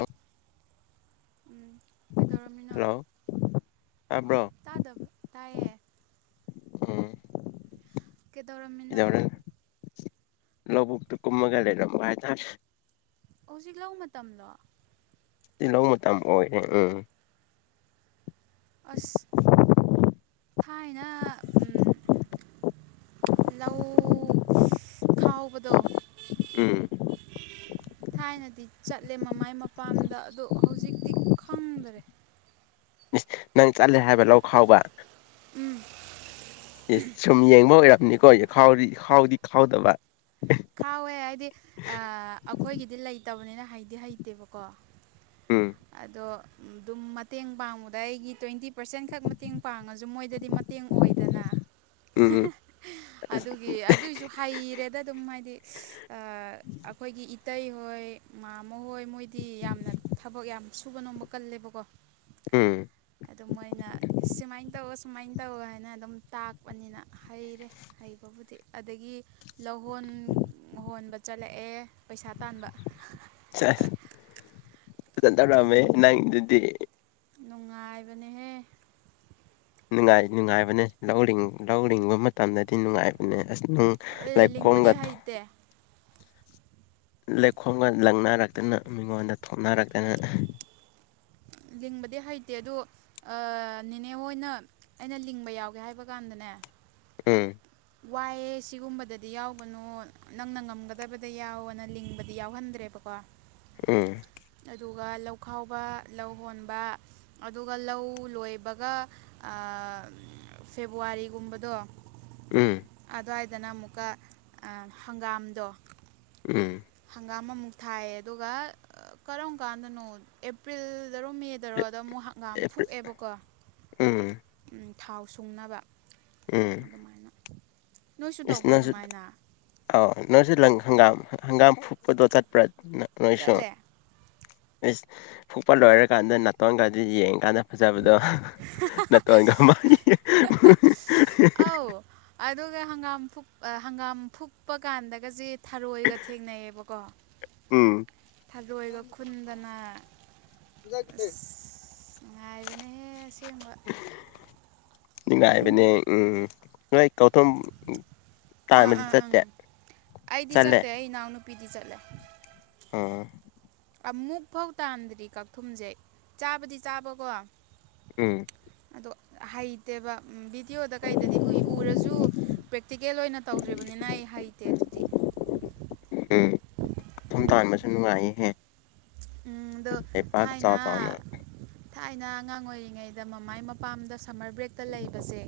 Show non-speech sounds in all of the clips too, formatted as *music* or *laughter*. ꯎ ꯎꯝ ꯀꯩꯗꯧꯔꯝꯃꯤꯅꯣ ꯑ ꯇꯥꯕ꯭ꯔꯣ ꯇꯥꯗꯕ ꯇꯥꯏꯌꯦ ꯎꯝ ꯀꯦꯗꯣꯔꯝꯟꯅꯣ ꯂꯧꯕꯨꯛꯛꯇ ꯀꯨꯝꯃꯒ ꯂꯩꯔꯝꯚꯥꯏ ꯊꯁ ꯑꯣꯖꯤꯛ ꯂꯧ ꯃꯇꯝꯗꯣ ꯂꯧꯧ ꯃ ꯃꯇꯝꯝ ꯑꯣꯏ ꯎꯝ ꯑꯁ ꯊꯥꯏꯅ ꯂꯧ ꯈꯥꯎꯕꯗꯣ ꯎꯝ ꯎꯝ ꯊꯥꯏꯅꯗꯤ ꯆꯠꯂꯦ ꯃꯃꯥꯏ ꯃꯄꯥꯝꯗ ꯑꯗ ꯍꯧꯖꯤꯛꯇꯤ ꯈꯪꯗꯔꯦ ꯏꯁ ꯅꯪ ꯆꯠꯂꯦ ꯍꯥꯏꯕ ꯂꯧ ꯈꯥꯎꯕ ꯑꯦ ꯁꯨꯝ ꯌꯦꯡꯕ ꯑꯣꯏꯔꯝꯅꯤꯀꯣꯥꯎ ꯈꯥꯎꯗꯤ ꯈꯥꯎꯗꯕ ꯈꯥꯎꯋꯦ ꯍꯥꯏꯗꯤ ꯑꯩꯈꯣꯏꯒꯤꯗꯤ ꯂꯩꯇꯕꯅꯤꯅ ꯍꯩꯗꯤ ꯍꯩꯇꯦꯕꯀꯣ ꯎꯝ ꯑꯗꯣ ꯑꯗꯨꯝ ꯃꯇꯦꯡ ꯄꯥꯡꯕꯗ ꯑꯩꯒꯤ ꯇ꯭ꯋꯦꯟꯇꯤ ꯄꯥꯔꯁꯦꯟ ꯈꯛ ꯃꯇꯦꯡ ꯄꯥꯡꯉꯁꯨ ꯃꯣꯏꯗꯗꯤ ꯃꯇꯦꯡ ꯑꯣꯏꯗꯅ ꯎꯝ ꯎꯝ ꯑꯁ ꯑꯗꯨꯒꯤ ꯑꯗꯨꯒꯤꯁꯨ ꯍꯩꯔꯦꯗ ꯑꯗꯨꯝ ꯍꯥꯏꯗꯤ ꯑꯩꯈꯣꯏꯒꯤ ꯏꯇꯩꯍꯣꯏ ꯃꯥꯃ ꯍꯣꯏ ꯃꯣꯏꯗꯤ ꯌꯥꯝꯅ ꯊꯕꯛ ꯌꯥꯝ ꯁꯨꯕ ꯅꯣꯝꯕ ꯀꯜꯂꯤ ꯂꯦꯕꯀꯣ ꯎꯝ ꯑꯗꯨ ꯃꯣꯏꯅ ꯁꯨꯃꯥꯏꯅ ꯇꯧ ꯁꯨꯃꯥꯏꯅ ꯇꯧ ꯍꯥꯏꯅ ꯑꯗꯨꯝ ꯇꯥꯛꯄꯅꯤꯅ ꯍꯩꯔꯦ ꯍꯩꯕ ꯕꯨꯗꯤ ꯑꯗꯒꯤ ꯂꯧꯍꯣꯟ ꯍꯣꯟꯕ ꯆꯠꯂꯛꯑꯦ ꯄꯩꯁꯥ ꯇꯥꯟꯕ ꯐꯖꯅ ꯇꯧꯔꯛꯑꯝꯃꯦ ꯅꯨꯡꯉꯥꯏ ꯅꯪꯗꯨꯗꯤ ꯅꯨꯡꯉꯥꯏꯕꯅꯦꯍꯦ ꯅꯨꯡꯉꯥꯏ ꯅꯨꯡꯉꯥꯏꯕꯅꯦ ꯂꯧ ꯂꯧꯔꯤꯕ ꯃꯇꯝꯗꯗꯤ ꯅꯨꯡꯉꯥꯏꯕꯅꯦ ꯑꯁꯝ ꯑꯦ ꯂꯥꯏ ꯂꯤꯡꯕꯗꯤ ꯀꯣꯝꯒ꯭ꯔꯣ ꯍꯩꯇꯦ ꯂꯩꯈꯣꯝꯒ ꯂꯪꯅꯔꯛꯇꯅ ꯃꯤꯉꯣꯟꯗ ꯊꯣꯛꯅꯔꯛꯇꯅ ꯎꯝ ꯂꯤꯡꯕꯗꯤ ꯍꯩꯇꯦ ꯑꯗ ꯅꯦꯅꯦ ꯍꯣꯏ ꯑꯣꯏꯅ ꯑꯩꯅ ꯂꯤꯡꯕ ꯌꯥꯎꯒꯦ ꯍꯥꯏꯕ ꯀꯥꯟꯗꯅꯦ ꯎꯝ ꯋꯥꯏꯑ ꯁꯤꯒꯨꯝꯕꯗꯗꯤ ꯌꯥꯎꯕꯅꯣ ꯅꯪꯅ ꯉꯝꯒꯗꯕꯗ ꯌꯥꯎꯅ ꯂꯤꯡꯕꯗꯤ ꯌꯥꯎꯍꯟꯗ꯭ꯔꯦꯕ ꯀꯀ ꯑ ꯑꯗꯨꯒ ꯂꯧ ꯈꯥꯎꯕ ꯂꯧ ꯍꯣꯟꯕ ꯑꯗꯨꯒ ꯂꯧ ꯂꯣꯏꯕꯒ ꯐꯦꯕꯋꯥꯔꯤꯒꯨꯝꯕꯗꯣ ꯎꯝ ꯑꯗꯨꯋꯥꯏꯗꯅ ꯑꯃꯨꯛꯀ ꯍꯪꯒꯥꯝꯗꯣ ꯎꯝ ꯍꯪꯒꯥꯝ ꯑꯃꯨꯛ ꯊꯥꯏꯌꯦ ꯑꯗꯨꯒ ꯀꯔꯝ ꯀꯥꯟꯗꯅꯣ ꯑꯦꯄ꯭ꯔꯤꯜꯗꯔꯣ ꯃꯦꯗꯔꯣ ꯀꯣꯗꯣ ꯑꯃꯨꯛ ꯉꯝ ꯐꯨꯛꯑꯦꯕꯀꯣ ꯎꯝ ꯊꯥꯎ ꯁꯨꯡꯅꯕ ꯎꯝ ꯑꯗꯨꯃꯥꯏꯅ ꯅꯣꯏꯁꯨ ꯏꯁ ꯇꯧꯕ꯭ꯔꯥ ꯅꯪꯁꯨ ꯑꯗꯨꯃꯥꯏꯅ ꯑꯥꯎ ꯅꯪꯁꯨꯪ ꯍꯪꯒꯥꯝ ꯍꯪꯒꯥꯝ ꯐꯨꯞꯄꯗꯣ ꯆꯠꯄ꯭ꯔꯥ ꯅꯣꯏꯁ ꯆꯠꯂꯦ ꯐꯨꯛꯄ ꯂꯣꯏꯔꯀꯥꯟꯗ ꯅꯥꯇꯣꯟꯒꯗꯤ ꯌꯦꯡꯀꯥꯟꯗ ꯐꯖꯕꯗ ꯅꯠꯇꯒ ꯃꯥꯅꯤ ꯑꯧ ꯑꯗꯨꯒ ꯍꯪꯒꯥꯝ ꯍꯪꯒꯥꯝ ꯐꯨꯨꯞꯄ ꯀꯥꯟꯗꯒꯁꯦ ꯊꯔꯣꯏꯒ ꯊꯦꯡꯅꯩꯌꯦꯕꯀꯣ ꯎꯝ ꯊꯔꯣꯏꯒ ꯈꯨꯟꯗꯅ ꯑꯁ ꯉꯥꯏꯕꯅꯍꯦ ꯑꯁꯦꯡꯕ ꯉꯥꯏꯕꯅꯦ ꯎꯝ ꯊꯨꯝ ꯑꯥ ꯇꯥꯡꯕꯗꯤ ꯑꯥ ꯑꯪ ꯆꯠꯇꯦ ꯆꯠꯂꯦ ꯄꯤꯗꯤ ꯆꯂ ꯑꯣ ꯑꯃꯨꯛ ꯐꯧ ꯇꯥꯟꯗ꯭ꯔꯤ ꯀꯛꯊꯨꯝꯁꯦ ꯆꯥꯕꯗꯤ ꯆꯥꯕꯀꯣ ꯎꯝ ꯣ ꯍꯩꯇꯦꯕ ꯚꯗꯤꯌꯑꯣꯗ ꯀꯩꯗꯗꯤ ꯎꯏ ꯎꯔꯁꯨ ꯄ꯭ꯔꯦꯛꯇꯤꯀꯦꯜ ꯑꯣꯏꯅ ꯇꯧꯗ꯭ꯔꯤꯕꯅꯤꯅ ꯑꯩ ꯍꯩꯇꯦ ꯑꯗꯨꯗꯤ *unintelligible* ꯎꯝ ꯃꯊꯨꯝ ꯇꯍꯟꯥꯟꯕꯁꯨ ꯅꯨꯡꯉꯥꯏꯍꯦ ꯎꯝꯗꯣ ꯆꯥꯎ ꯊꯥꯏꯅ ꯆꯥꯎꯅ ꯊꯥꯏꯅ ꯑꯉꯥꯡ ꯑꯣꯏꯔꯤꯉꯩꯗ ꯃꯃꯥꯏ ꯃꯄꯥꯝꯗ ꯁꯝꯃꯔ ꯕ꯭ꯔꯦꯛꯇ ꯂꯩꯕꯁꯦ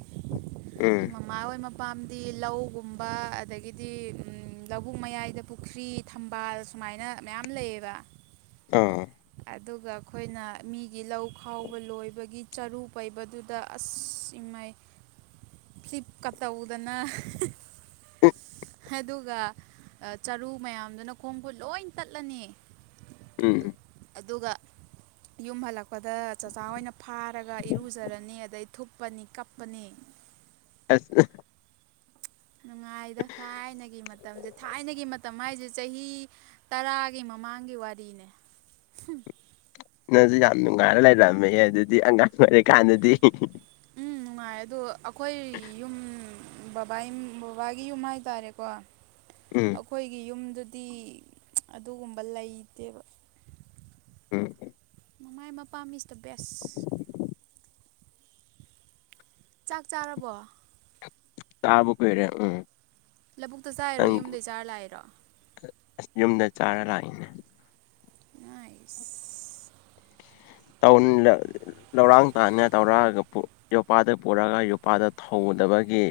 ꯎꯝ ꯃꯃꯥ ꯑꯣꯏꯃ ꯄꯥꯝꯗꯤ ꯂꯧꯒꯨꯝꯕ ꯑꯗꯒꯤꯗꯤ ꯂꯧꯕꯨꯛ ꯃꯌꯥꯏꯗ ꯄꯨꯈ꯭ꯔꯤ ꯊꯝꯕꯥꯜ ꯁꯨꯝ ꯑꯗꯨꯃꯥꯏꯅ ꯃꯌꯥꯝ ꯂꯩꯌꯦꯕ ꯑꯥ ꯑꯗꯨꯒ ꯑꯩꯈꯣꯏꯅ ꯃꯤꯒꯤ ꯂꯧ ꯈꯥꯎꯕ ꯂꯣꯏꯕꯒꯤ ꯆꯔꯨ ꯄꯩꯕꯗꯨꯗ ꯑꯁ ꯏꯃꯩ ꯐ꯭ꯂꯤꯞꯀꯥꯔ ꯇꯧꯗꯅ ꯑꯗꯨꯒ ꯆꯔꯨ ꯃꯌꯥꯝꯗꯨꯅ ꯈꯣꯡ ꯈꯨꯠ ꯂꯣꯏ ꯇꯠꯂꯅꯤ ꯎꯝ ꯑꯗꯨꯒ ꯌꯨꯝ ꯍꯜꯂꯛꯄꯗ ꯆꯥꯛꯆꯥ ꯑꯣꯏꯅ ꯐꯥꯔꯒ ꯏꯔꯨꯖꯔꯅꯤ ꯑꯗꯩ ꯊꯨꯞꯄꯅꯤ ꯀꯞꯄꯅꯤ *unintelligible* ꯑꯁ ꯅꯨꯡꯉꯥꯏꯗ ꯊꯥꯏꯅꯒꯤ ꯃꯇꯝꯁꯦ ꯊꯥꯏꯅꯒꯤ ꯃꯇꯝ ꯍꯥꯏꯁꯦ ꯆꯍꯤ ꯇꯔꯥꯒꯤ ꯃꯃꯥꯡꯒꯤ ꯋꯥꯔꯤꯅꯦ ꯅꯪꯁꯨ ꯌꯥꯝ ꯅꯨꯡꯉꯥꯏꯔ ꯂꯩꯔꯝꯃꯦ ꯑꯗꯨꯗꯤ ꯑꯉꯥꯡ ꯑꯣꯏꯔꯤꯀꯥꯟꯗꯗꯤ ꯎꯝ ꯅꯨꯡꯉꯥꯏ ꯑꯗꯣ ꯑꯩꯈꯣꯏ ꯌꯨꯝ ꯕꯕꯥ ꯕꯕꯥꯒꯤ ꯌꯨꯝ ꯍꯥꯏꯇꯥꯔꯦꯀꯣ ꯎꯝ ꯑꯩꯈꯣꯏꯒꯤ ꯌꯨꯝꯗꯨꯗ ꯗꯤ ꯑꯗꯨꯒꯨꯝꯕ ꯂꯩꯇꯦꯕ ꯎꯝ ꯃꯃꯥꯏ ꯃꯄꯥꯝ ꯏꯁ ꯗ ꯕꯦꯁ ꯆꯥꯛ ꯆꯥꯔꯕꯣ ꯇꯥꯕꯕꯨ ꯄ ꯑꯣꯏꯔꯦ ꯎꯝ ꯂꯧꯕꯕꯨꯛꯇ ꯆꯥꯑꯔꯣ ꯅꯪ ꯌꯨꯝꯗꯩ ꯆꯥꯔ ꯂꯥꯛꯏꯔꯣ ꯌꯨꯝꯗ ꯆꯥꯔ ꯂꯥꯛꯏꯅꯦ ꯏꯥꯏꯁ ꯂꯧꯔꯥꯡ ꯇꯥꯅꯤ ꯇꯧꯔꯑꯒ ꯌꯣꯄꯥꯛꯗ ꯄꯨꯔꯒ ꯌꯣꯄꯥꯗ ꯊꯗ ꯕꯒꯤ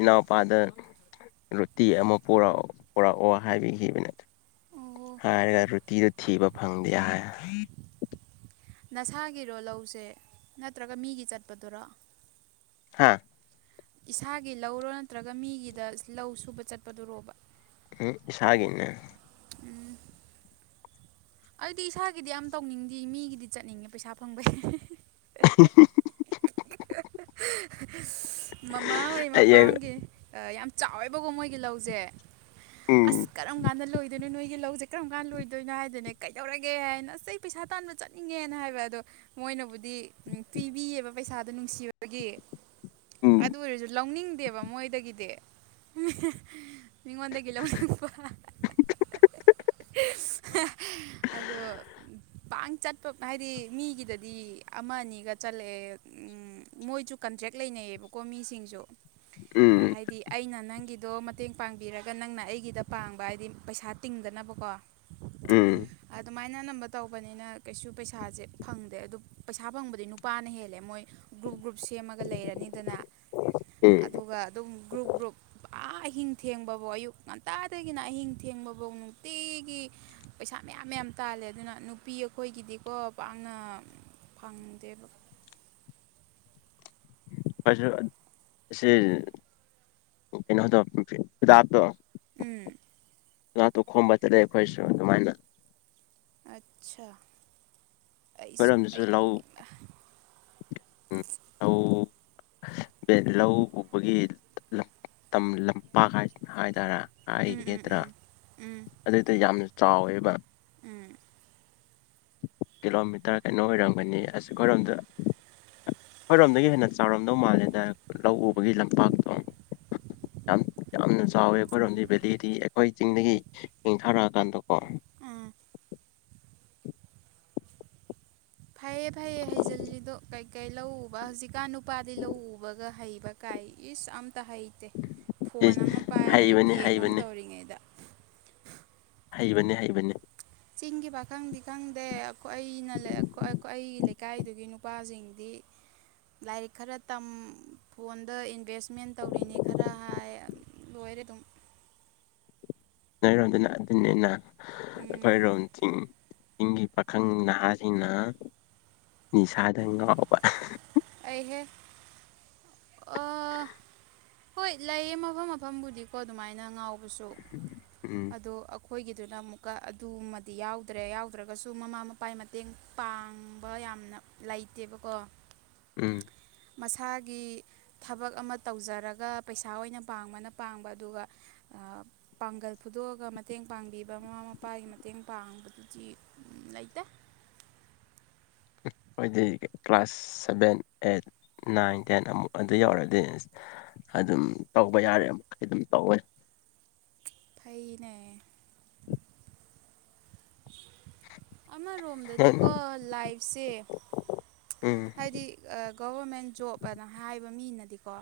ꯏꯅꯥꯎꯄꯥꯗ ꯔꯣꯇꯤ ꯑꯃꯛꯑꯣ ꯄꯔꯛꯑꯣ ꯍꯥꯏꯕꯤꯈꯤꯕ ꯅꯠꯇ꯭ꯔ ꯑꯣ ꯊꯤꯕ ꯐꯪꯗꯦ ꯍꯥꯏ ꯅꯁꯥꯒꯤꯔꯣ ꯂꯧꯁꯦ ꯅꯠꯇ꯭ꯔꯒ ꯃꯤꯒꯤ ꯆꯠꯄꯗꯨꯔ ꯍꯥꯥ ꯏꯁꯥꯒꯤ ꯂꯧꯔꯣ ꯅꯠꯇ꯭ꯔꯒ ꯃꯤꯒꯤꯗ ꯂꯧ ꯁꯨꯕ ꯆꯠꯄꯗꯨꯔꯣꯕ? ꯎꯝ ꯏꯁꯥꯒꯤꯅꯦ꯫ ꯑꯩꯗꯤ ꯏꯁꯥꯒꯤꯗꯤ ꯌꯥꯝ ꯇꯧꯅꯤꯡꯗꯤ ꯃꯤꯒꯤꯗꯤ ꯆꯠꯅꯤꯡꯉꯦ ꯄꯩꯁꯥ ꯐꯪꯕꯩ *unintelligible* *unintelligible* ꯃꯃꯥꯍꯣꯏ ꯍꯌꯦꯡ ꯃꯄꯥꯝꯒꯤ ꯌꯥꯝ ꯆꯥꯎꯋꯦꯕꯀꯣ ꯃꯣꯏꯒꯤ ꯂꯧꯖꯦ ꯑꯁ ꯎꯝ ꯀꯔꯝ ꯀꯥꯟꯗ ꯂꯣꯏꯗꯣꯏꯅꯣ ꯅꯣꯏꯒꯤ ꯂꯧꯖꯦ ꯀꯔꯝ ꯀꯥꯟ ꯂꯣꯏꯗꯣꯏꯅꯣ ꯍꯥꯏꯗꯅꯦ ꯀꯩꯗꯧꯔꯒꯦ ꯍꯥꯏꯅ ꯑꯁ ꯑꯩ ꯄꯩꯁꯥ ꯇꯥꯟꯕ ꯆꯠꯅꯤꯡꯉꯦꯅ ꯍꯥꯏꯕ ꯑꯗꯣ ꯃꯣꯏꯅꯕꯨꯗꯤ ꯄꯤꯕꯤꯌꯦꯕ ꯄꯩꯁꯥꯗꯣ ꯅꯨꯡꯁꯤꯕꯒꯤ ꯎꯝ ꯑꯗꯨ ꯑꯣꯏꯔꯁꯨ ꯂꯧꯅꯤꯡꯗꯦꯕ ꯃꯣꯏꯗꯒꯤꯗꯤ ꯃꯤꯉꯣꯟꯗꯒꯤ *unintelligible* ꯑꯗꯣ ꯄꯥꯡ ꯆꯠꯄ ꯍꯥꯏꯗꯤ ꯃꯤꯒꯤꯗꯗꯤ ꯑꯃ ꯑꯅꯤꯒ ꯆꯠꯂꯑꯦ ꯎꯝ ꯃꯣꯏꯁꯨ ꯀꯟꯇ꯭ꯔꯦꯛ ꯂꯩꯅꯩꯌꯦꯕꯀꯣ ꯃꯤꯁꯤꯡꯁꯨ ꯎꯝ ꯍꯥꯏꯗꯤ ꯑꯩꯅ ꯅꯪꯒꯤ ꯑꯗꯣ ꯃꯇꯦꯡ ꯄꯥꯡꯕꯤꯔꯒ ꯅꯪꯅ ꯑꯩꯒꯤꯗ ꯄꯥꯡꯕ ꯍꯥꯏꯗꯤ ꯄꯩꯁꯥ ꯇꯤꯡꯗꯅꯕꯀꯣ ꯎꯝ *unintelligible* ꯃꯥꯏꯅ ꯑꯅꯝꯕ ꯇꯧꯕꯅꯤꯅ ꯀꯩꯁꯨ ꯄꯩꯁꯥꯁꯦ ꯐꯪꯗꯦ ꯑꯗꯨ ꯄꯩꯁꯥ ꯐꯪꯕꯗꯤ ꯅꯨꯄꯥꯅ ꯍꯦꯜꯂꯦ ꯃꯣꯏ ꯒ꯭ꯔꯨꯞ ꯒ꯭ꯔꯨꯞ ꯁꯦꯝꯃꯒ ꯂꯩꯔꯅꯤꯗꯅ ꯎꯝ ꯑꯗꯨꯒ ꯑꯗꯨꯝ ꯒ꯭ꯔꯨꯞ ꯒ꯭ꯔꯨꯞ ꯑ ꯑꯍꯤꯡ ꯊꯦꯡꯕꯕꯧ ꯑꯌꯨꯛ ꯉꯟꯇꯥꯗꯒꯤꯅ ꯑꯍꯤꯡ ꯊꯦꯡꯕꯕꯧ ꯅꯨꯡꯇꯤꯒꯤ ꯄꯩꯁꯥ ꯃꯌꯥꯝ ꯃꯌꯥꯝ ꯇꯥꯜꯂꯦ ꯑꯗꯨꯅ ꯅꯨꯄꯤ ꯑꯩꯈꯣꯏꯒꯤꯗꯤꯀꯣ ꯄꯥꯛꯅ ꯐꯪꯗꯦꯕ꯫ *inaudible* *unintelligible* ꯑꯁꯤ ꯀꯩꯅꯣꯗꯣ ꯍꯤꯗꯥꯛꯇꯣ ꯎꯝ ꯉꯥꯇꯨ ꯈꯣꯝꯕꯗ ꯂꯦ ꯈꯣꯏꯁꯨ ꯗꯨꯃꯥꯏꯅ꯫ ꯑꯠꯁꯥ ꯑꯩꯁꯨ ꯑꯩꯈꯣꯏꯔꯣꯝꯗꯁꯨ ꯂꯧ ꯑꯩꯍꯣꯏꯃꯥ ꯎꯝ *unintelligible* *unintelligible* ꯂꯧ ꯎꯕꯒꯤ ꯂꯝ ꯇꯝ ꯂꯝꯄꯥꯛ ꯍꯥꯏ ꯍꯥꯏꯇꯥꯔꯦ ꯎꯝ ꯎꯝ ꯍꯥꯏꯒꯔꯦꯗ꯭ꯔꯥ ꯎꯝ ꯎꯝ ꯑꯗꯨꯗ ꯌꯥꯝ ꯆꯥꯎꯋꯦꯕ꯫ ꯎꯝ ꯀꯤꯂꯣꯃꯤꯇꯔ ꯀꯩꯅꯣ ꯑꯣꯏꯔꯝꯒꯅꯤ ꯑꯁ ꯑꯈꯣꯏꯔꯣꯝꯗ ꯍꯣꯏꯔꯣꯝꯗꯒꯤ ꯍꯦꯟꯅ ꯆꯥꯎꯔꯝꯗꯧ ꯃꯥꯜꯂꯦꯗ ꯂꯧ ꯎꯕꯒꯤ ꯂꯝꯄꯥꯛꯇꯣ꯫ ꯌꯥꯝ ꯌꯥꯝꯅ ꯆꯥꯎꯋꯦ ꯈꯣꯏ ꯔꯣꯝꯗꯤ ꯕꯦꯂꯤꯗꯤ ꯑꯩꯈꯣꯏ ꯆꯤꯡꯗꯒꯤ ꯅꯤꯡꯊꯔꯛꯑꯀꯥꯟꯗꯀꯣ ꯑ ꯐꯩꯌꯦ ꯐꯩꯌꯦ ꯍꯩꯖꯤꯜꯂꯤꯗꯣ ꯀꯩ ꯀꯩ ꯂꯧ ꯎꯕ ꯍꯧꯖꯤꯛꯀꯥꯟ ꯅꯨꯄꯥꯗꯤ ꯂꯧ ꯎꯕꯒ ꯍꯩꯕ ꯀꯥꯏ ꯏꯁ ꯑ ꯇ ꯍꯩꯇꯦ ꯐꯣꯟ ꯏꯁ ꯑꯃ ꯄꯥꯏꯔꯒ ꯍꯩꯕꯅꯤ ꯒꯦꯝ ꯑꯃ ꯍꯩꯕꯅꯤ ꯇꯧꯔꯤꯉꯩꯗ ꯍꯩꯕꯅꯦ ꯍꯩꯕꯅꯦ ꯆꯤꯡꯒꯤ ꯄꯥꯈꯪꯗꯤ ꯈꯪꯗꯦ ꯑꯈꯣ ꯑꯩꯅ ꯂꯩ ꯑꯈꯣ ꯑꯈꯣ ꯑꯩꯒꯤ ꯂꯩꯀꯥꯏꯗꯨꯒꯤ ꯅꯨꯄꯥꯁꯤꯡꯗꯤ ꯂꯥꯏꯔꯤꯛ ꯈꯔ ꯇꯝ ꯐꯣꯟꯗ ꯏꯟꯚꯦꯁꯃꯦꯟ ꯇꯧꯔꯤꯅꯤ ꯈꯔ ꯍꯥꯏ ꯂꯣꯏ *unintelligible* ꯅꯣꯏꯔꯣꯝꯗꯅ ꯑꯗꯨꯅꯤꯅ ꯎꯝ ꯑꯩꯈꯣꯏꯔꯣꯝ ꯊꯤꯡ ꯆꯤꯡꯒꯤ ꯄꯥꯈꯪ ꯅꯍꯥꯁꯤꯡꯅ ꯅꯤꯁꯥꯗ ꯉꯥꯎꯕ ꯑꯩꯍꯦ ꯑꯣ ꯍꯣꯏ ꯂꯩꯌꯦ ꯃꯐꯝ ꯃꯐꯝꯕꯨꯗꯤꯀꯣ ꯗꯨꯃꯥꯏꯅ ꯉꯥꯎꯕꯁꯨ ꯎꯝ ꯑꯗꯣ ꯈꯣꯏꯒꯤꯗꯨꯅ ꯑꯃꯨꯛꯀ ꯑꯗꯨꯃꯗꯤ ꯌꯥꯎꯗ꯭ꯔꯦ ꯌꯥꯎꯗ꯭ꯔꯒꯁꯨ ꯃꯃꯥ ꯃꯄꯥꯏ ꯃꯇꯦꯡ ꯄꯥꯡꯕ ꯌꯥꯝ ꯌꯥꯝꯅ ꯂꯩꯇꯦꯕꯀꯣ ꯎꯝ ꯃꯁꯥꯒꯤ ꯊꯕꯛ ꯑꯃ ꯇꯧꯖꯔꯒ ꯄꯩꯁꯥ ꯑꯣꯏꯅ ꯄꯥꯡꯕꯅ ꯄꯥꯡꯕ ꯑꯗꯨꯒ ꯑ ꯄꯥꯡꯒꯜ ꯐꯨꯗꯣꯛꯑꯒ ꯃꯇꯦꯡ ꯄꯥꯡꯕꯤꯕ ꯃꯃꯥ ꯃꯄꯥꯒꯤ ꯃꯇꯦꯡ ꯄꯥꯡꯕꯗꯨꯗꯤ ꯂꯩꯇꯦ꯫ ꯑꯣꯏꯗꯤ class seven eight nine ten ꯑꯃꯨꯛ ꯑꯗꯨ ꯌꯧꯔꯗꯤ ꯑꯁ ꯑꯗꯨꯝ ꯇꯧꯕ ꯌꯥꯔꯦ ꯃꯈꯩ ꯑꯗꯨꯝ ꯇꯧꯋꯦ ꯐꯩꯅꯦ ꯎꯝ ꯑꯃꯔꯣꯝꯗꯗꯤꯀꯣ ꯂꯥꯏꯐꯁꯦ ꯎꯝ ꯍꯥꯏꯗꯤ ꯒꯚꯔꯃꯦꯟ ꯖꯣꯕ ꯑꯅ ꯍꯥꯏꯕ ꯃꯤꯅꯗꯤꯀꯣ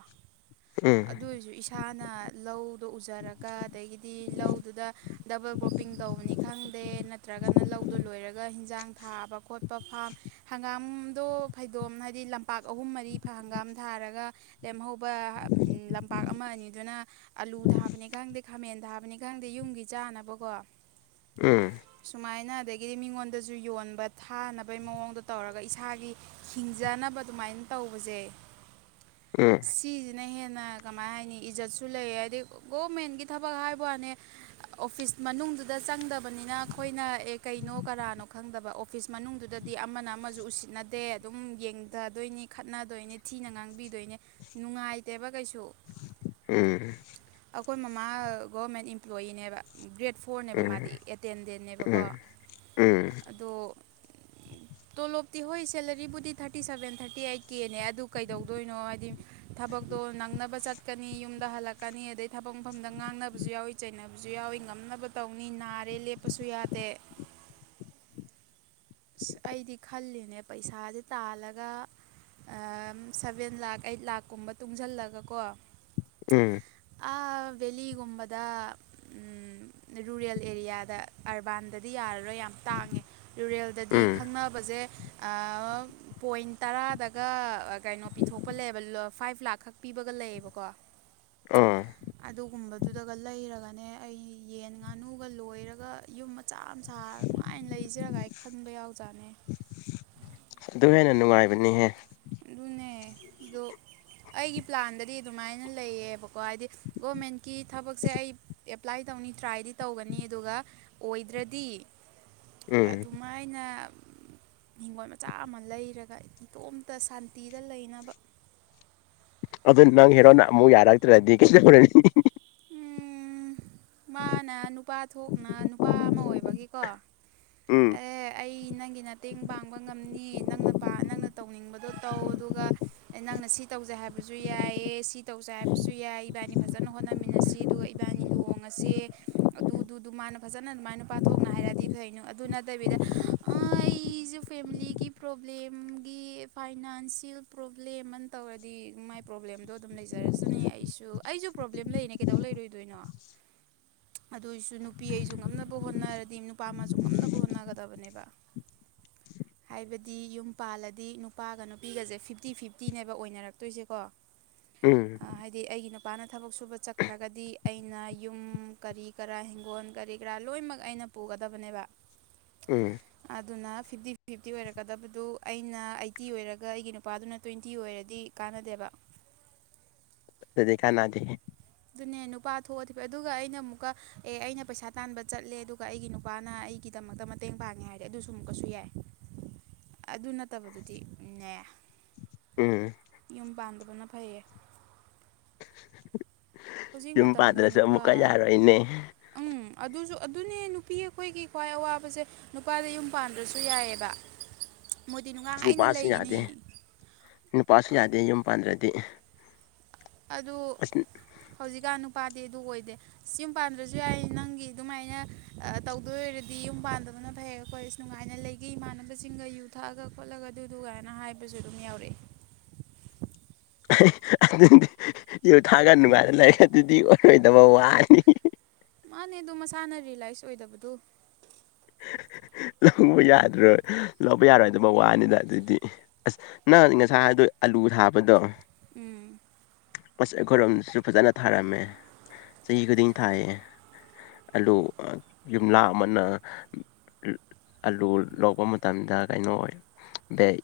ꯎꯝ ꯑꯗꯨ ꯑꯣꯏꯔꯁꯨ ꯏꯁꯥꯅ ꯂꯧꯗꯣ ꯎꯖꯔꯒ ꯑꯗꯒꯤꯗꯤ ꯂꯧꯗꯨꯗ ꯗꯕꯜ ꯒ꯭ꯔꯣ ꯀ ꯄꯤꯡ ꯇꯧꯕꯅꯤ ꯈꯪꯗꯦ ꯅꯠꯇ꯭ꯔꯒꯅ ꯂꯧꯗꯣ ꯂꯣꯏꯔꯒ ꯍꯤꯟꯁꯥꯡ ꯊꯥꯕ ꯈꯣꯠꯄ ꯐꯥꯝ ꯍꯪꯒꯥꯝ ꯑꯗꯣ ꯐꯩꯗꯣꯝ ꯍꯥꯏꯕꯗꯤ ꯂꯝꯄꯥꯛ ꯑꯍꯨꯝ ꯃꯔꯤ ꯍꯪꯒꯥꯝ ꯊꯥꯔꯒ ꯂꯦꯝꯍꯧꯕ ꯂꯝꯄꯥꯛ ꯑꯃ ꯑꯅꯤꯗꯨꯅ ꯑꯂꯨ ꯊꯥꯕꯅꯤ ꯈꯪꯗꯦ ꯈꯥꯃꯦꯟ ꯊꯥꯕꯅꯤ ꯈꯪꯗꯦ ꯌꯨꯝꯒꯤ ꯆꯥꯅꯕꯀꯣ ꯎꯝ ꯁꯨꯃꯥꯏꯅꯥ ꯑꯗꯒꯤꯗꯤ ꯃꯤꯉꯣꯟꯗꯁꯨ ꯌꯣꯟꯕ ꯊꯥꯅꯕꯩ ꯃꯑꯣꯡꯗ ꯇꯧꯔꯒ ꯏꯁꯥꯒꯤ ꯍꯤꯡꯖꯅꯕ ꯑꯗꯨꯃꯥꯏꯅ ꯇꯧꯕꯖꯩ ꯎꯝ ꯅ ꯍꯦꯟꯅ ꯀꯃꯥꯏ ꯍꯥꯏꯅꯤ ꯏꯖꯠꯁꯨ ꯂꯩ ꯍꯥꯏꯗꯤ ꯒꯣꯔꯃꯦꯟꯒꯤ ꯊꯕꯛ ꯍꯥꯏꯕꯅꯦ ꯑꯣꯐꯤꯁ ꯃꯅꯨꯡꯗꯨꯗ ꯆꯪꯗꯕꯅꯤꯅ ꯑꯩꯈꯣꯏꯅ ꯑꯦ ꯀꯩꯅꯣ ꯀꯔꯥꯅꯣ ꯈꯪꯗꯕ ꯑꯣꯐꯤꯁ ꯃꯅꯨꯡꯗꯨꯗꯗꯤ ꯑꯃꯅ ꯑꯃꯁꯨ ꯎꯁꯤꯠꯅꯗꯦ ꯑꯗꯨꯝ ꯌꯦꯡꯊꯗꯣꯏꯅꯤ ꯈꯠꯅꯗꯣꯏꯅꯤ ꯊꯤꯅ ꯉꯥꯡꯕꯤꯗꯣꯏꯅꯤ ꯅꯨꯡꯉꯥꯏ ꯗꯦꯕ ꯀꯥꯏꯁꯨ ꯎꯝ ꯑꯩꯈꯣꯏ ꯃꯃꯥ ꯒꯣꯃꯦꯟ ꯏꯝꯄ꯭ꯂꯣꯌꯤꯅꯦꯕ ꯒ꯭ꯔꯦꯠ ꯐꯣꯔꯅꯦꯕ ꯃꯥꯗꯤ ꯑꯦꯇꯦꯟꯗꯦꯟꯅꯦꯕꯀꯣ ꯎꯝ ꯎꯝ ꯑꯗꯣ ꯇꯣꯂꯣꯞꯇꯤ ꯍꯣꯏ ꯁꯦꯂꯔꯤꯕꯕꯨꯗꯤ ꯊꯥꯔꯇꯤ ꯁꯚꯦꯟ ꯊꯥꯔꯇꯤ ꯑꯩꯠꯀꯤꯅꯦ ꯑꯗꯨ ꯀꯩꯗꯧꯗꯣꯏꯅꯣ ꯍꯥꯏꯗꯤ ꯊꯕꯛꯇꯣ ꯅꯪꯅꯕ ꯆꯠꯀꯅꯤ ꯌꯨꯝꯗ ꯍꯜꯂꯛꯀꯅꯤ ꯑꯗꯩ ꯊꯕꯛ ꯃꯐꯝꯗ ꯉꯥꯡꯅꯕꯁꯨ ꯌꯥꯎꯋꯤ ꯆꯩꯅꯕ ꯌꯥꯎꯋꯤ ꯉꯝꯅꯕ ꯇꯧꯅꯤ ꯅꯥꯔꯦ ꯂꯦꯞꯄꯁꯨ ꯌꯥꯗꯦ ꯑꯩꯗꯤ ꯈꯜꯂꯤ ꯅꯦ ꯄꯩꯁꯥꯁꯦ ꯇꯥꯜꯂꯒ ꯁꯚꯦꯟ ꯂꯥꯛ ꯑꯩꯠ ꯂꯥꯛꯀꯨꯝꯕ ꯇꯨꯡꯁꯤꯜꯂꯒꯀꯣ ꯎꯝ ꯂꯤꯒꯨꯝꯕꯗ ꯔꯨꯔꯦꯜ ꯑꯦꯔꯤꯌꯥꯗ ꯑꯔꯕꯥꯟꯗꯗꯤ ꯌꯥꯔ ꯈ ꯌꯥꯝ ꯇꯥꯡꯉꯦ ꯔꯨꯔꯦꯜꯗꯗꯤ ꯎꯝ ꯈꯪꯅꯕꯁꯦ ꯄꯣꯏꯟ ꯇꯔꯥꯗꯒ ꯀꯩꯅꯣ ꯄꯤꯊꯣꯛꯄ ꯂꯩꯕ ꯐꯥꯏꯚ ꯂꯥꯛ ꯈꯛ ꯄꯤꯕꯒ ꯂꯩꯌꯦꯕꯀꯣ ꯑꯥ ꯑꯗꯨꯒꯨꯝꯕꯗ ꯑꯗꯨꯗꯒ ꯂꯩꯔꯒꯅꯦ ꯑꯩ ꯌꯦꯟ ꯉꯥꯅꯨꯒ ꯂꯣꯏꯔꯒ ꯌꯨꯝ ꯆꯥ ꯃ ꯁꯥ ꯅꯨꯡꯉꯥꯏꯅ ꯂꯩꯖꯔꯒ ꯈꯟꯕ ꯌꯥꯎꯖꯥꯠꯅꯦ ꯑꯗꯨꯅꯤꯍꯦ ꯅꯅꯦꯗ ꯑꯩꯒꯤ ꯄ꯭ꯂꯥꯟꯗꯗꯤ ꯑꯗꯨꯃꯥꯏꯅ ꯂꯩꯌꯦꯕꯀꯣ ꯍꯥꯏꯗꯤ ꯒꯣꯔꯃꯦꯟ ꯀꯤ ꯊꯕꯛꯁꯦ ꯑꯩ ꯑꯦꯄ꯭ꯂꯥꯏ ꯇꯧꯅꯤ ꯇ꯭ꯔꯥꯏꯗꯤ ꯇꯧꯒꯅꯤ ꯑꯗꯨꯒ ꯑꯣꯏꯗ꯭ꯔꯗꯤ ꯎꯝ ꯑꯗꯨꯃꯥꯏꯅ ꯍꯤꯡꯒꯣꯜ ꯃꯆꯥ ꯑꯃ ꯂꯩꯔꯒ ꯇꯣꯝ ꯇ ꯁꯥꯟꯇꯤꯗ ꯂꯩꯅꯕ ꯑꯗꯨ ꯅꯪ ꯍꯦꯔꯣꯅ ꯑꯃꯨꯛ ꯌꯥꯔꯛꯇ꯭ꯔꯗꯤꯔꯅꯤ ꯎꯝ ꯃꯥꯅ ꯅꯨꯄꯥ ꯊꯣꯛꯅ ꯅꯨꯄꯥ ꯑꯃ ꯑꯣꯏꯕꯒꯤꯀꯣ ꯎꯝ ꯑꯦ ꯑꯩ ꯅꯪꯒꯤ ꯃꯇꯦꯡ ꯄꯥꯡꯕ ꯉꯝꯅꯤ ꯅꯪꯅ ꯅꯪꯅ ꯇꯧꯅꯤꯡꯕꯗꯣ ꯇꯧ ꯑꯗꯨꯒ ꯅꯪꯅ ꯁꯤ ꯇꯧꯖꯩ ꯍꯥꯏꯕꯁꯨ ꯌꯥꯏꯌꯦ ꯁꯤ ꯇꯧꯖꯩ ꯍꯥꯏꯕꯁꯨ ꯌꯥꯏ ꯏꯕꯥꯏꯅꯤ ꯐꯖꯅ ꯍꯣꯠꯅꯃꯤꯟꯅꯁꯤ ꯑꯗꯨꯒ ꯏꯕꯥꯅꯤ ꯂꯨꯍꯣꯡꯉꯁꯦ ꯑꯗꯨꯗꯨꯗꯨ ꯃꯥꯅ ꯐꯖꯅ ꯑꯗꯨꯃꯥꯏꯅ ꯅꯨꯄꯥ ꯊꯣꯛꯅ ꯍꯥꯏꯔꯗꯤ ꯐꯩꯅꯣ ꯑꯗꯨ ꯅꯠꯇꯕꯤꯗ ꯑꯩꯁꯨꯦ ꯐꯦꯃꯤꯂꯤꯒꯤ ꯄ꯭ꯔꯣꯕ꯭ꯂꯦꯝꯒꯤ ꯐꯥꯏꯅꯥꯟꯁꯤꯌꯦꯜ ꯄ꯭ꯔꯣꯕ꯭ꯂꯦꯝꯅ ꯇꯧꯔꯗꯤ ꯃꯥꯏ ꯄ꯭ꯔꯣꯕ꯭ꯂꯦꯝꯗꯣ ꯑꯗꯨꯝ ꯂꯩꯖꯔꯁꯅꯦ ꯑꯩꯁꯨ ꯑꯩꯁꯨ ꯄ꯭ꯔꯣꯕ꯭ꯂꯦꯝ ꯂꯩꯅꯤ ꯀꯩꯗꯧꯕ *unintelligible* ꯉꯝꯅꯕ ꯍꯣꯠꯅꯒꯗꯕꯅꯦꯕ ꯍꯥꯏꯕꯗꯤ ꯌꯨꯝ ꯄꯥꯜꯂꯗꯤ ꯅꯨꯄꯥꯒ ꯅꯨꯄꯤꯒꯁꯦ ꯐꯤꯞꯇꯤ ꯐꯤꯐꯇꯤꯅꯦꯕ ꯑꯣꯏꯅꯔꯛꯇꯣꯏꯁꯦꯀꯣ ꯎꯝ ꯏꯄꯥꯅ ꯊꯕꯛ ꯁꯨꯕ ꯆꯠꯈ꯭ꯔꯒꯗꯤ ꯑꯩꯅ ꯌꯨꯝ ꯀꯔꯤ ꯀꯔꯥ ꯍꯤꯡꯒꯣꯜ ꯀꯔꯤ ꯀꯔꯥ ꯂꯣꯏꯅꯃꯛ ꯑꯩꯅ ꯄꯨꯒꯗꯕꯅꯦꯕ ꯎꯝ ꯑꯗꯨꯅ ꯐꯤꯞꯇꯤ ꯐꯤꯞꯇꯤ ꯑꯣꯏꯔꯛꯀꯗꯕꯗꯨ ꯑꯩꯅ ꯑꯩꯠꯇꯤ ꯑꯣꯏꯔꯒ ꯑꯩꯒꯤ ꯅꯨꯄꯥꯗꯨꯅ ꯇ꯭ꯋꯦꯟꯇꯤ ꯑꯣꯏꯔꯗꯤ ꯀꯥꯟꯅꯗꯦꯕ ꯑꯗꯨꯗꯤ ꯀꯥꯟꯅꯥꯗꯦ ꯑꯗꯨꯅꯦ ꯅꯨꯄꯥ ꯊꯣꯛꯑꯗꯤ ꯑꯗꯨꯒ ꯑꯩꯅ ꯑꯃꯨꯛꯀ ꯑꯦ ꯑꯩꯅ ꯄꯩꯁꯥ ꯇꯥꯟꯕ ꯆꯠꯂꯦ ꯑꯗꯨꯒ ꯑꯩꯒꯤ ꯅꯨꯄꯥꯅ ꯑꯩꯒꯤꯗꯃꯛꯇ ꯈꯛꯇ ꯃꯇꯦꯡ ꯄꯥꯡꯉꯦ ꯍꯥꯏꯔꯗꯤ ꯑꯗꯨꯁꯨ ꯑꯃꯨꯛꯀꯁꯨ ꯌꯥꯏ ꯑꯗꯨ ꯅꯠꯇꯕꯗꯨꯗꯤꯅꯦ ꯎꯝ ꯌꯨꯝ ꯄꯥꯟꯗꯕꯅ ꯐꯩꯌꯦ *unintelligible* ꯍꯧꯖꯤꯛ ꯌꯨꯝ ꯃꯇꯝꯗ ꯄꯥꯟꯗ꯭ꯔꯁꯨ ꯅꯨꯄꯥ ꯑꯃꯨꯛꯀ ꯌꯥꯔꯣꯏꯅꯦ ꯎꯝ ꯑꯗꯨꯁꯨ ꯑꯗꯨꯅꯦ ꯅꯨꯄꯤ ꯑꯩꯈꯣꯏꯒꯤ ꯈ꯭ꯋꯥꯏ ꯑꯋꯥꯕꯁꯦ ꯅꯨꯄꯥꯗ ꯌꯨꯝ ꯄꯥꯟꯗ꯭ꯔꯁꯨ ꯌꯥꯏꯑꯕ ꯃꯣꯏꯗꯤ ꯅꯨꯡꯉꯥꯏꯅ ꯅꯨꯄꯥꯁꯨ ꯂꯩꯒꯅꯤ ꯌꯥꯗꯦ ꯅꯨꯄꯥꯁꯨ ꯌꯥꯗꯦ ꯌꯨꯝ ꯄꯥꯟꯗ꯭ꯔꯗꯤ ꯑꯗꯨ ꯑꯁ ꯍꯧꯖꯤꯛꯀꯥꯟ ꯅꯨꯄꯥ ꯦ ꯑꯗꯨ ꯑꯣꯏꯗꯦ ꯁꯤ ꯌꯨꯝ ꯄꯥꯟꯗ꯭ꯔꯁꯨ ꯌꯥꯏ ꯅꯪꯒꯤ ꯑꯗꯨꯃꯥꯏꯅ ꯇꯧꯗꯣꯏ ꯑꯣꯏꯔꯗꯤ ꯌꯨꯝ ꯄꯥꯟꯗꯕꯅ ꯐ ꯍꯦꯛ ꯑꯩꯈꯣꯏ ꯅꯨꯡꯉꯥꯏꯅ ꯂꯩꯒꯦ ꯏꯃꯥꯟꯅꯕꯁꯤꯡꯒ ꯌꯨ ꯊꯛꯑꯒ ꯈꯣꯠꯂꯒ ꯑꯗꯨꯗꯨꯒꯥꯏꯅ ꯍꯥꯏꯕꯁꯨ ꯑꯗꯨꯝ ꯌꯥꯎꯔꯛꯏ *unintelligible* ꯑꯗꯨꯗꯤ ꯌꯨ ꯊꯥꯒ ꯅꯨꯡꯉꯥꯏꯅ ꯂꯩꯔꯒ ꯑꯗꯨꯗꯤ ꯑꯣꯏꯔꯣꯏꯗꯕ ꯋꯥꯅꯤ ꯃꯥꯅꯦ ꯑꯗꯨ ꯃꯁꯥꯅ ꯔꯤꯌꯦꯂꯥꯏꯁ ꯑꯣꯏꯗꯕꯗꯨ ꯂꯧꯕ ꯌꯥꯗꯔꯣꯏ ꯂꯧꯕ ꯌꯥꯔꯣꯏ ꯑꯗꯨꯃ ꯋꯥꯅꯤꯗ ꯑꯗꯨꯑꯣꯏꯗꯤ ꯑꯁ ꯅꯪ ꯉꯁꯥꯏ ꯍꯥꯏꯗꯣ ꯑꯂꯨ ꯊꯥꯕꯗꯣ ꯎꯝ ꯑꯁ ꯑꯩꯈꯣꯏꯔꯣꯝꯁꯨ ꯐꯖꯅ ꯊꯥꯔꯝꯃꯦ ꯆꯍꯤ ꯈꯨꯗꯤꯡ ꯊꯥꯏꯌꯦ ꯑꯂꯨ ꯌꯨꯝꯂꯥ ꯑꯃꯅ ꯑꯂꯨ ꯂꯧꯕ ꯃꯇꯝꯗ ꯀꯩꯅꯣ ꯕꯦꯛ